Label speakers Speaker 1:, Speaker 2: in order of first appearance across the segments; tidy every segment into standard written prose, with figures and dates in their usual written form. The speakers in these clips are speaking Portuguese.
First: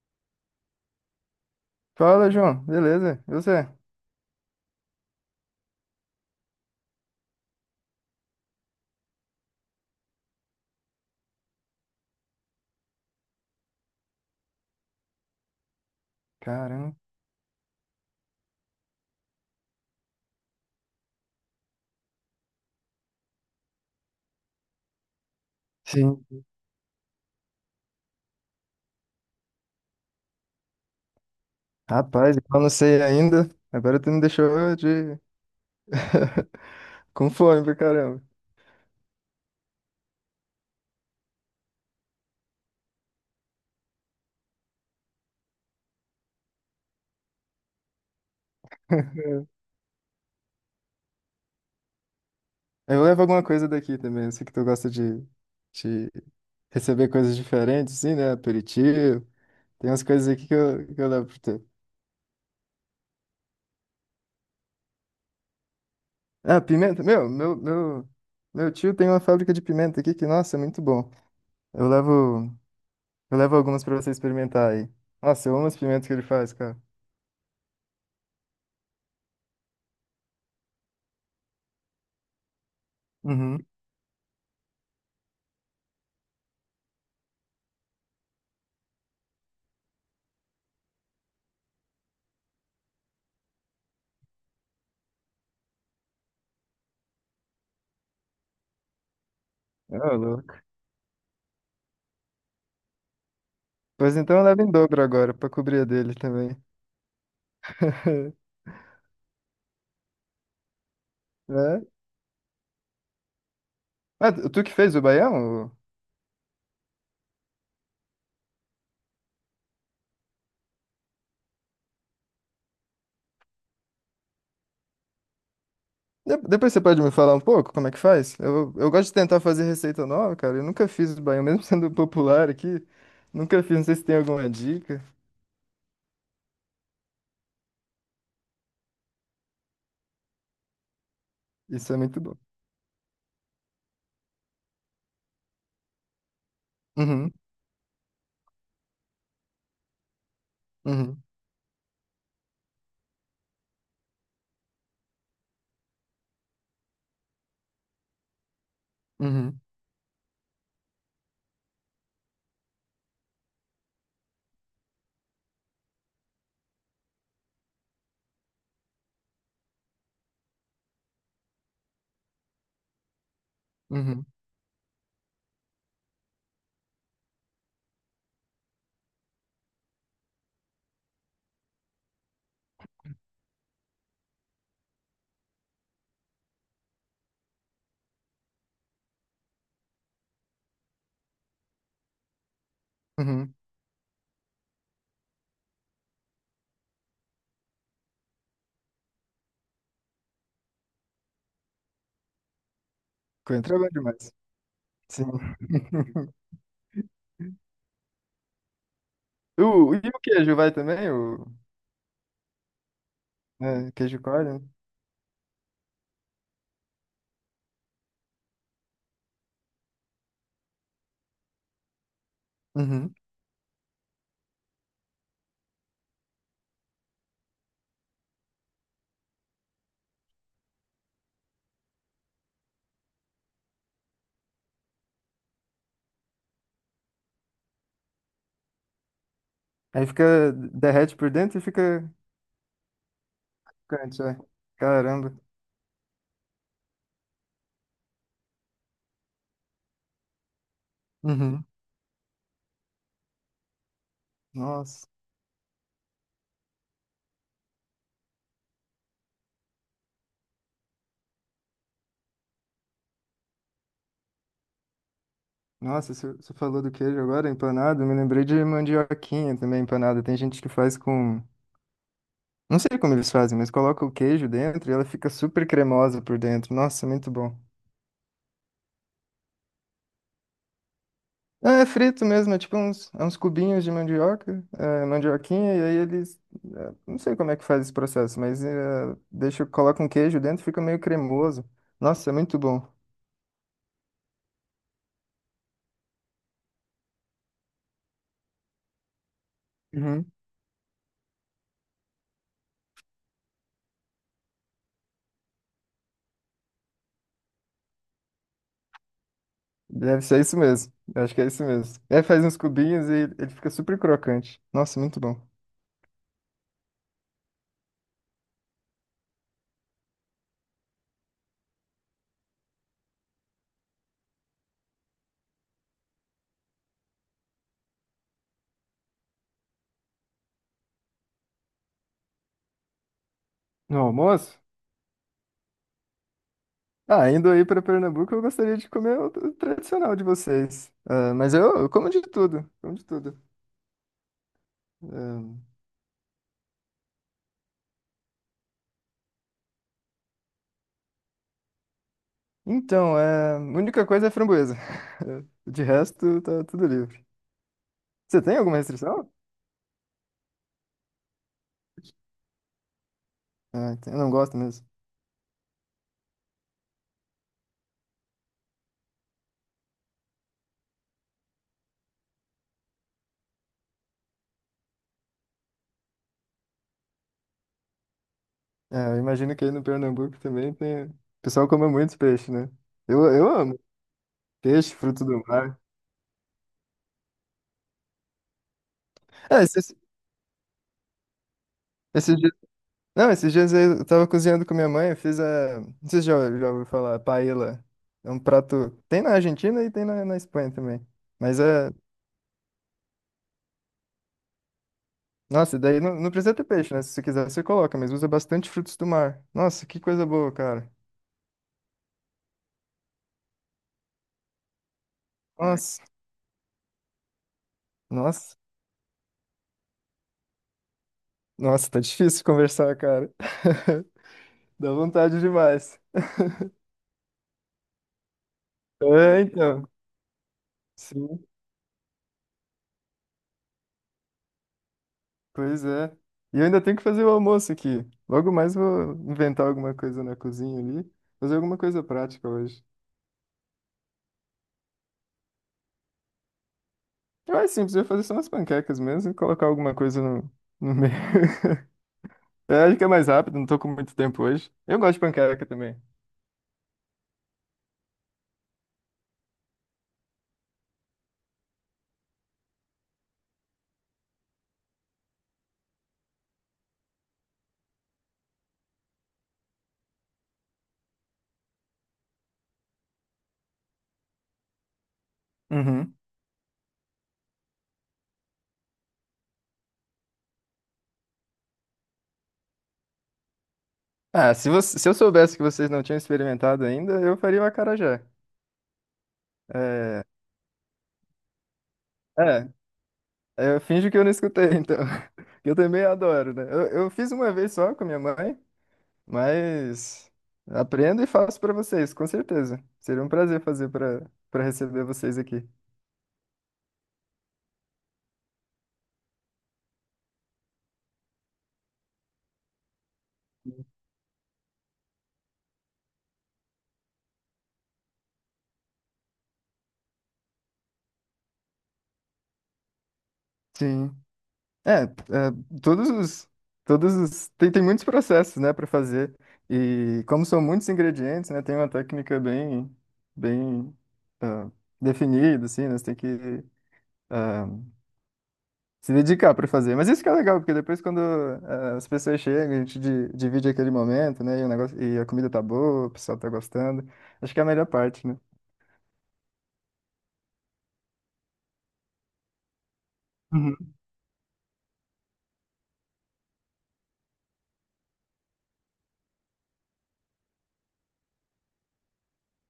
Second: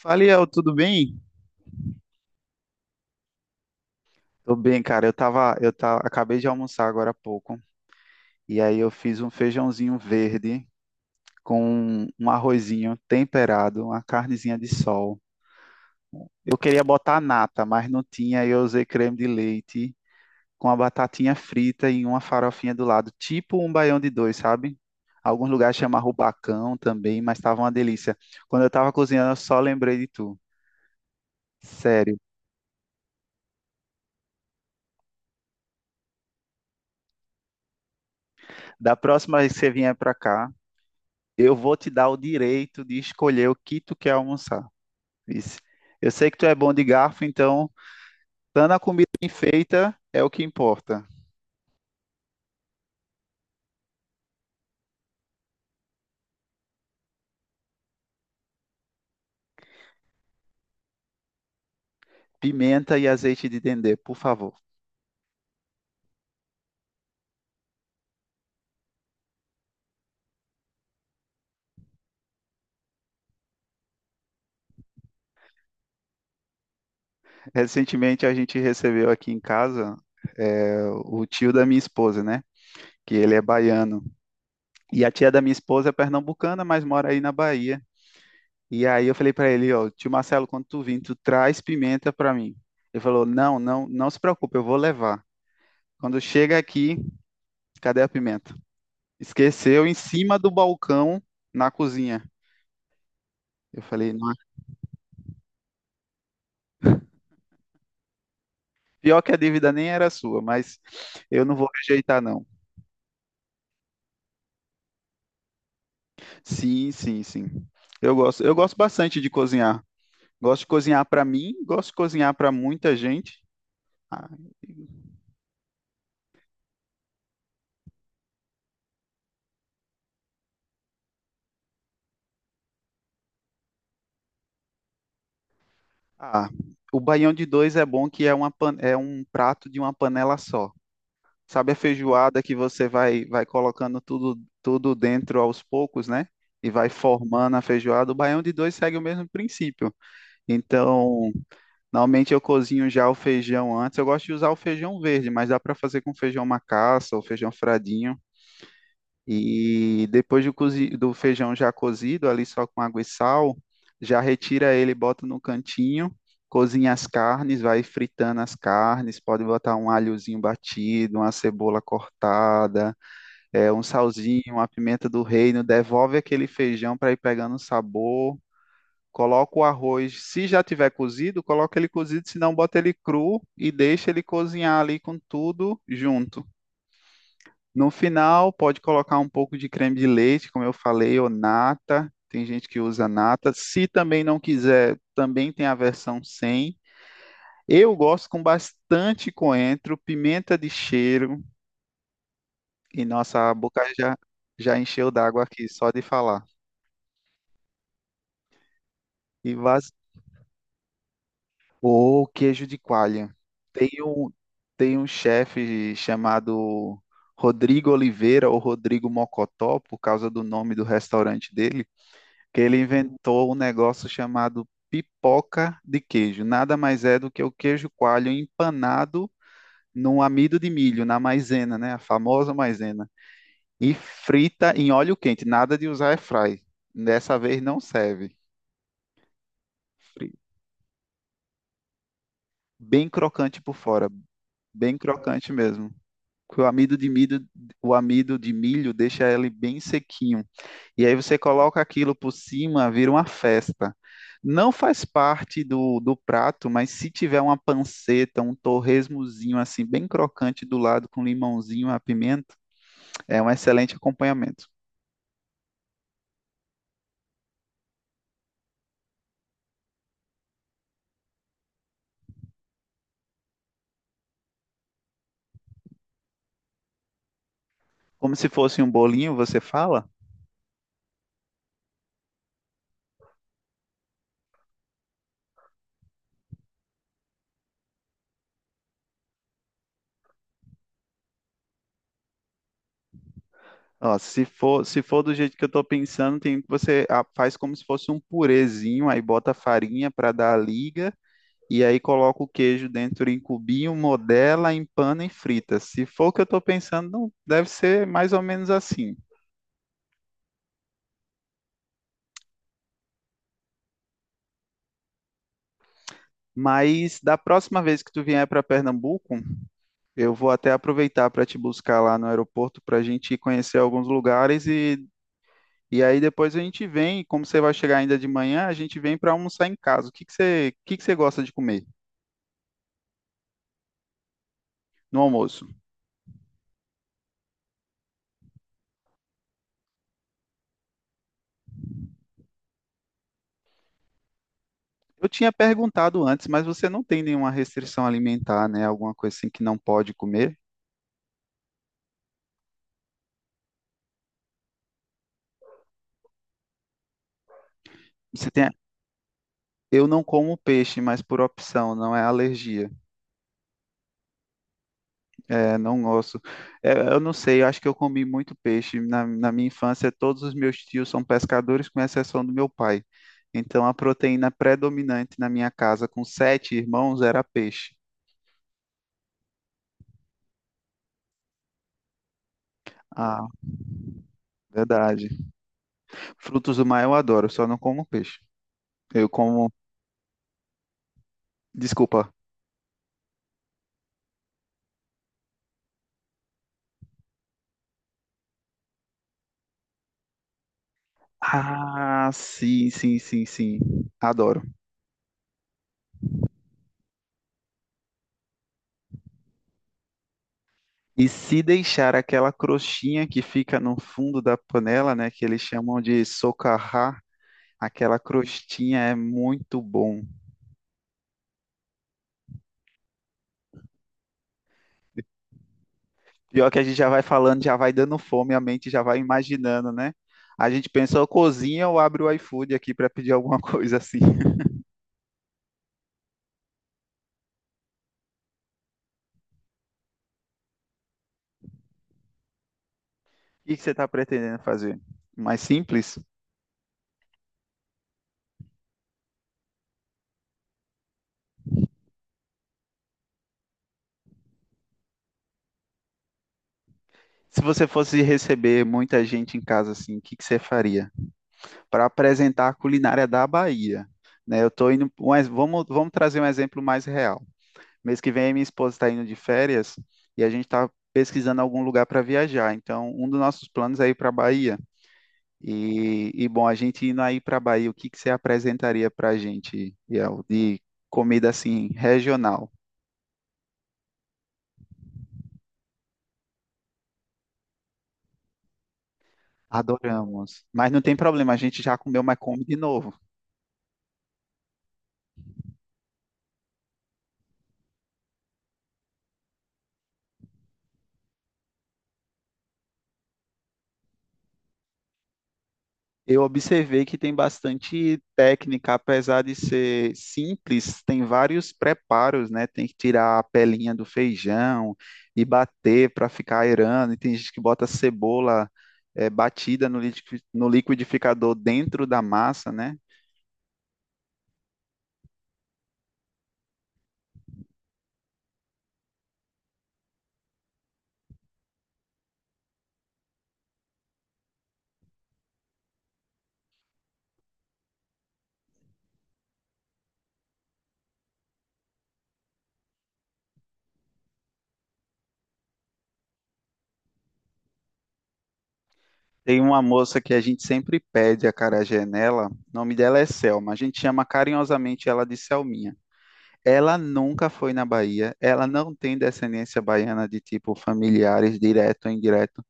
Speaker 1: Fala, Iel, tudo bem?
Speaker 2: Fala, João. Beleza? E você?
Speaker 1: Tô bem, cara. Eu tava, acabei de almoçar agora há pouco. E aí eu fiz um feijãozinho verde com um arrozinho temperado, uma carnezinha de sol. Eu queria
Speaker 2: Caramba.
Speaker 1: botar nata, mas não tinha. Aí eu usei creme de leite com a batatinha frita e uma farofinha do lado, tipo um baião de dois, sabe? Alguns lugares chamam
Speaker 2: Sim.
Speaker 1: rubacão também, mas tava uma delícia. Quando eu tava cozinhando, eu só lembrei de tu. Sério.
Speaker 2: Rapaz, eu não sei ainda. Agora tu me deixou de... com fome pra caramba.
Speaker 1: Da próxima vez que você vier pra cá, eu vou te dar o direito de escolher o que tu quer almoçar. Disse. Eu sei que tu é bom de garfo, então, dando a comida bem feita é o que importa.
Speaker 2: Eu levo alguma coisa daqui também. Eu sei que tu gosta de receber coisas diferentes, assim, né? Aperitivo. Tem umas coisas aqui que eu levo pra tu.
Speaker 1: Pimenta e azeite de dendê, por favor.
Speaker 2: Ah, pimenta. Meu tio tem uma fábrica de pimenta aqui que, nossa, é muito bom. Eu levo, eu levo algumas pra você experimentar aí. Nossa, eu amo as pimentas que ele faz, cara.
Speaker 1: Recentemente a gente recebeu aqui em casa o tio da minha esposa, né? Que ele é
Speaker 2: Uhum.
Speaker 1: baiano. E a tia da minha esposa é pernambucana, mas mora aí na Bahia. E aí eu falei para ele, ó, tio Marcelo, quando tu vir, tu traz pimenta para mim. Ele falou: "Não, não, não se preocupe, eu vou levar. Quando chega aqui, cadê a pimenta?" Esqueceu em
Speaker 2: Ah,
Speaker 1: cima do
Speaker 2: louco.
Speaker 1: balcão na cozinha. Eu falei,
Speaker 2: Pois
Speaker 1: não,
Speaker 2: então leva em dobro agora, pra cobrir a dele também.
Speaker 1: pior que a dívida nem era sua, mas eu não vou
Speaker 2: Né?
Speaker 1: rejeitar, não.
Speaker 2: Ah, tu que fez o baião?
Speaker 1: Sim, sim, sim. Eu gosto bastante de cozinhar. Gosto de cozinhar para mim, gosto de cozinhar para muita gente. Ah,
Speaker 2: Depois você pode me falar um pouco como é que faz? Eu gosto de tentar fazer receita nova, cara. Eu nunca fiz o baião, mesmo sendo popular aqui. Nunca fiz, não sei se tem alguma dica.
Speaker 1: ah, o baião de dois é bom que é é um prato de uma panela só. Sabe a
Speaker 2: Isso é muito bom.
Speaker 1: feijoada que você vai colocando tudo dentro aos poucos, né? E vai
Speaker 2: Uhum,
Speaker 1: formando a feijoada. O baião de dois segue o mesmo princípio.
Speaker 2: uhum,
Speaker 1: Então, normalmente eu cozinho já o feijão antes. Eu gosto de usar o feijão verde, mas dá para fazer com feijão macaça ou feijão fradinho.
Speaker 2: uhum,
Speaker 1: E depois do feijão já cozido, ali só com água e sal, já retira ele, bota no cantinho, cozinha as carnes, vai fritando as carnes. Pode botar um alhozinho batido, uma cebola cortada, um
Speaker 2: uhum,
Speaker 1: salzinho, uma pimenta do reino. Devolve aquele feijão para ir pegando o sabor. Coloca o arroz, se já tiver cozido, coloca ele cozido, se não, bota ele cru e deixa ele cozinhar ali com tudo junto. No final, pode colocar um pouco de creme de leite, como eu falei, ou nata. Tem gente que usa nata.
Speaker 2: uhum.
Speaker 1: Se também não quiser, também tem a versão sem. Eu gosto com bastante coentro, pimenta de cheiro, e nossa
Speaker 2: Coentro é bom demais.
Speaker 1: já encheu
Speaker 2: Sim.
Speaker 1: d'água aqui só de falar. E, bas-
Speaker 2: O, e o queijo vai também? O,
Speaker 1: Ou queijo de coalha. Tem
Speaker 2: né, queijo
Speaker 1: um,
Speaker 2: coalho, né?
Speaker 1: tem um chefe chamado Rodrigo Oliveira ou Rodrigo Mocotó, por causa do nome do restaurante dele, que ele
Speaker 2: Uhum.
Speaker 1: inventou um negócio chamado pipoca de queijo. Nada mais é do que o queijo coalho empanado num amido de milho, na maisena, né? A famosa maisena. E frita em óleo quente, nada de usar airfry. Dessa vez não serve.
Speaker 2: Aí
Speaker 1: Fri-
Speaker 2: fica, derrete por dentro e fica
Speaker 1: Bem crocante por fora,
Speaker 2: crocante, é.
Speaker 1: bem
Speaker 2: Caramba.
Speaker 1: crocante mesmo. Que o amido de milho deixa ele bem sequinho. E aí você
Speaker 2: Uhum.
Speaker 1: coloca aquilo por cima, vira uma festa. Não faz
Speaker 2: Nossa,
Speaker 1: parte do prato, mas se tiver uma panceta, um torresmozinho assim bem crocante do lado com limãozinho, a pimenta, é um excelente acompanhamento.
Speaker 2: nossa, você falou do queijo agora, empanado, eu me lembrei de mandioquinha também empanada. Tem gente que faz com, não sei como eles fazem, mas coloca o queijo dentro e ela fica super cremosa por dentro. Nossa, muito bom.
Speaker 1: Como se fosse um bolinho, você fala?
Speaker 2: É, é frito mesmo, é tipo uns, é uns cubinhos de mandioca, é, mandioquinha, e aí eles, é, não sei como é que faz esse processo, mas é, deixa, coloca um queijo dentro, fica meio cremoso. Nossa, é muito bom.
Speaker 1: Ó, se for do jeito que eu estou pensando, tem, você faz como se fosse um purezinho, aí bota farinha para dar a liga. E aí coloca o queijo dentro em cubinho, modela, empana e frita. Se for o que eu estou pensando, deve ser mais ou menos assim.
Speaker 2: Deve ser isso mesmo. Eu acho que é isso mesmo. Aí faz uns cubinhos e ele fica super crocante. Nossa, muito bom.
Speaker 1: Mas da próxima vez que tu vier para Pernambuco, eu vou até aproveitar para te buscar lá no aeroporto para a gente conhecer alguns lugares e aí depois a gente vem, como você vai chegar ainda de manhã, a gente vem para almoçar em casa. O que que você gosta de comer
Speaker 2: No almoço?
Speaker 1: no almoço?
Speaker 2: Ah, indo aí para Pernambuco, eu gostaria de comer o tradicional de vocês. Ah, mas eu como de tudo, como de tudo.
Speaker 1: Eu
Speaker 2: Ah,
Speaker 1: tinha perguntado antes, mas você não tem nenhuma restrição alimentar, né? Alguma coisa assim que não pode comer?
Speaker 2: então, é, a única coisa é framboesa. De resto, tá tudo livre. Você
Speaker 1: Você
Speaker 2: tem
Speaker 1: tem...
Speaker 2: alguma restrição?
Speaker 1: Eu não como peixe, mas por opção, não é alergia.
Speaker 2: Ah, eu não gosto mesmo.
Speaker 1: É, não gosto. É, eu não sei, eu acho que eu comi muito peixe. Na minha infância, todos os meus tios são pescadores, com exceção do meu pai. Então, a proteína predominante na minha casa, com sete irmãos, era peixe.
Speaker 2: É, eu imagino que aí no Pernambuco também tem... O pessoal come muito peixe, né? Eu,
Speaker 1: Ah,
Speaker 2: eu amo peixe, fruto
Speaker 1: verdade.
Speaker 2: do mar.
Speaker 1: Frutos do mar eu adoro, só não como peixe. Eu
Speaker 2: É,
Speaker 1: como.
Speaker 2: esses,
Speaker 1: Desculpa.
Speaker 2: esses Não, esses dias aí eu tava cozinhando com minha mãe, eu fiz a. Não sei se já ouviu falar, paella. É um prato. Tem na Argentina e tem na, na Espanha também. Mas é.
Speaker 1: Ah, sim, sim, sim, sim. Adoro.
Speaker 2: Nossa, daí não, não precisa ter peixe, né? Se você quiser, você coloca, mas usa bastante frutos do mar. Nossa, que coisa boa, cara.
Speaker 1: E se deixar aquela crostinha que fica no fundo da panela, né, que eles chamam
Speaker 2: Nossa,
Speaker 1: de socarrá, aquela
Speaker 2: nossa,
Speaker 1: crostinha é muito bom.
Speaker 2: nossa, tá difícil conversar, cara. Dá vontade demais.
Speaker 1: Pior que a gente já vai falando, já vai dando fome, a mente já vai
Speaker 2: É, então.
Speaker 1: imaginando, né? A gente pensa, ou
Speaker 2: Sim.
Speaker 1: cozinha ou abre o iFood aqui para pedir alguma coisa assim.
Speaker 2: Pois é. E eu ainda tenho que fazer o almoço aqui. Logo mais vou inventar alguma coisa na cozinha ali. Fazer alguma coisa prática hoje.
Speaker 1: O que que você está pretendendo fazer? Mais simples?
Speaker 2: Eu acho simples, eu vou fazer só umas panquecas mesmo e colocar alguma coisa no, no meio. Eu acho que é mais rápido, não tô com muito tempo hoje. Eu gosto de panqueca também.
Speaker 1: Se você fosse receber muita gente em casa assim, o que que você faria? Para apresentar a culinária da Bahia, né? Eu tô indo, mas vamos trazer um exemplo mais real. Mês que vem, minha esposa está indo de férias e a gente está pesquisando algum lugar para viajar. Então, um dos nossos planos é ir para a Bahia.
Speaker 2: Uhum.
Speaker 1: E, bom, a gente indo aí para a Bahia, o que que você apresentaria para a gente, Biel, de comida assim regional?
Speaker 2: Ah, se você, se eu soubesse que vocês não tinham experimentado ainda, eu faria o acarajé. É,
Speaker 1: Adoramos. Mas não tem problema, a gente já comeu, mas come
Speaker 2: é,
Speaker 1: de novo.
Speaker 2: eu finjo que eu não escutei, então. Que eu também adoro, né? Eu fiz uma vez só com a minha mãe. Mas aprendo e faço para vocês, com certeza. Seria um prazer fazer para para receber vocês aqui.
Speaker 1: Eu observei que tem bastante técnica, apesar de ser simples, tem vários preparos, né? Tem que tirar a pelinha do feijão e bater para ficar aerando. E tem gente que bota cebola batida no liquidificador dentro da massa, né?
Speaker 2: Sim. É, é, todos os todos os tem, tem muitos processos, né, para fazer. E como são muitos ingredientes, né, tem uma técnica bem ah, definida assim, né, você tem que ah, se dedicar para fazer. Mas isso que é legal, porque depois quando as pessoas chegam, a gente divide aquele momento, né, e o negócio e a comida tá boa, o pessoal tá gostando. Acho que é a melhor parte, né?
Speaker 1: Tem uma moça que a gente sempre pede a acarajé nela, o nome dela é Selma, a gente chama carinhosamente ela de Selminha. Ela nunca foi na Bahia, ela não tem descendência baiana de tipo familiares, direto ou indireto.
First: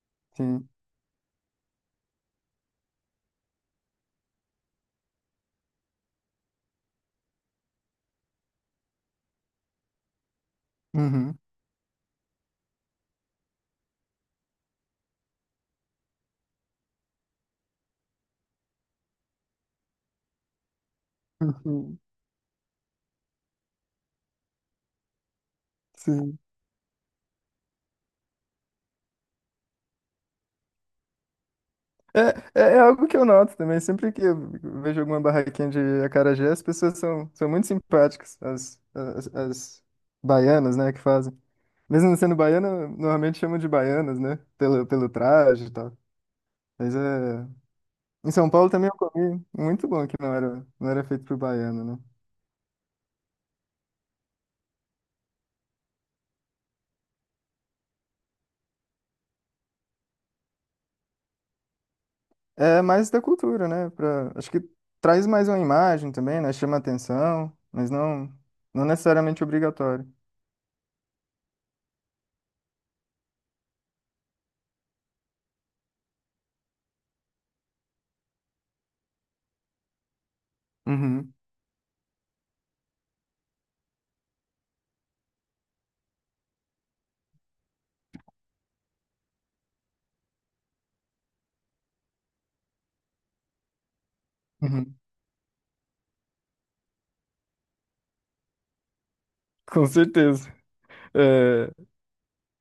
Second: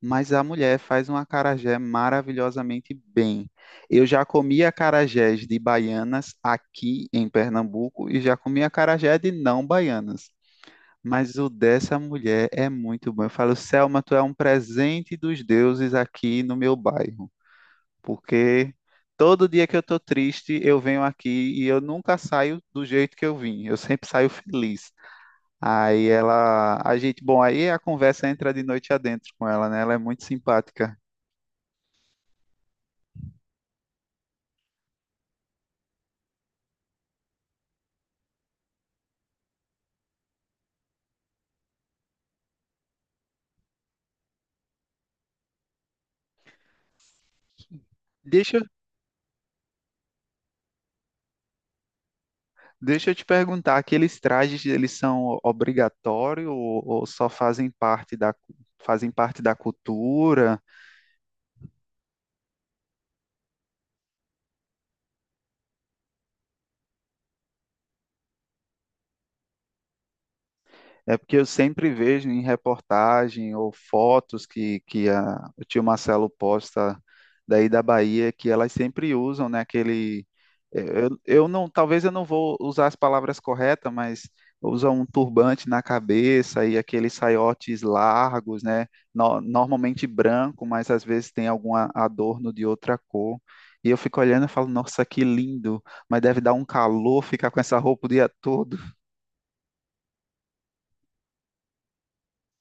Speaker 1: Mas a
Speaker 2: Sim.
Speaker 1: mulher faz um acarajé maravilhosamente bem. Eu já comi acarajés de baianas aqui em Pernambuco e já comi acarajé de não baianas. Mas
Speaker 2: Uhum.
Speaker 1: o dessa mulher é muito bom. Eu falo, Selma, tu é um presente dos deuses aqui no meu bairro. Porque todo dia que eu tô triste, eu venho aqui e eu
Speaker 2: Uhum.
Speaker 1: nunca saio do jeito que eu vim. Eu sempre saio feliz. Aí
Speaker 2: Sim.
Speaker 1: ela, a gente, bom, aí a conversa entra de noite adentro com ela, né? Ela é muito simpática.
Speaker 2: É, é, é algo que eu noto também. Sempre que eu vejo alguma barraquinha de acarajé, as pessoas são, são muito simpáticas, as baianas, né, que fazem. Mesmo não sendo baiana, normalmente chamam de baianas, né, pelo, pelo traje e tal. Mas é... Em São
Speaker 1: Deixa,
Speaker 2: Paulo também eu comi muito bom, que não era, não era feito por baiano, né.
Speaker 1: deixa eu te perguntar, aqueles trajes eles são obrigatórios ou só fazem parte da, fazem parte da cultura?
Speaker 2: É mais da cultura, né, pra... Acho que traz mais uma imagem também, né, chama atenção, mas não, não necessariamente obrigatório.
Speaker 1: É porque eu sempre vejo em reportagem ou fotos que, o tio Marcelo posta daí da Bahia que elas sempre usam, né, aquele
Speaker 2: Uhum.
Speaker 1: eu não, talvez eu não vou usar as palavras corretas, mas usam um turbante na cabeça e aqueles saiotes largos, né, normalmente branco, mas às vezes tem algum adorno de outra cor. E eu fico olhando e falo,
Speaker 2: Uhum.
Speaker 1: nossa, que lindo, mas deve dar um calor ficar com essa roupa o dia todo.
Speaker 2: Com certeza. É,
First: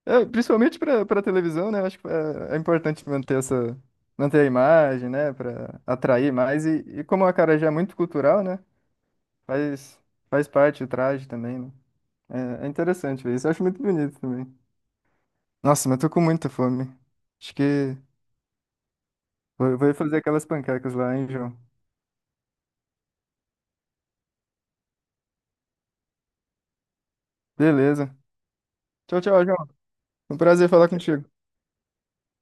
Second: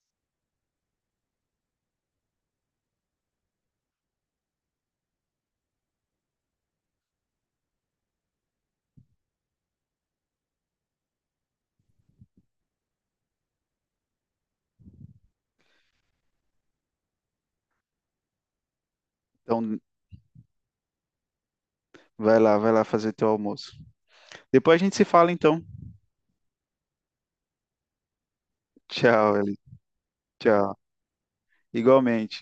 Speaker 2: é, principalmente para para televisão, né? Acho que é, é importante manter essa manter a imagem, né? Para atrair mais e como o acarajé é muito cultural, né? Faz faz parte o traje também, né? É, é interessante ver isso. Eu acho muito bonito também. Nossa, mas tô com muita fome. Acho que vou,
Speaker 1: Então,
Speaker 2: vou fazer aquelas panquecas lá, hein, João?
Speaker 1: vai lá, vai lá fazer teu almoço. Depois a gente se fala então.
Speaker 2: Beleza. Tchau,
Speaker 1: Tchau,
Speaker 2: tchau,
Speaker 1: Eli.
Speaker 2: João. Foi um prazer
Speaker 1: Tchau.
Speaker 2: falar contigo.
Speaker 1: Igualmente.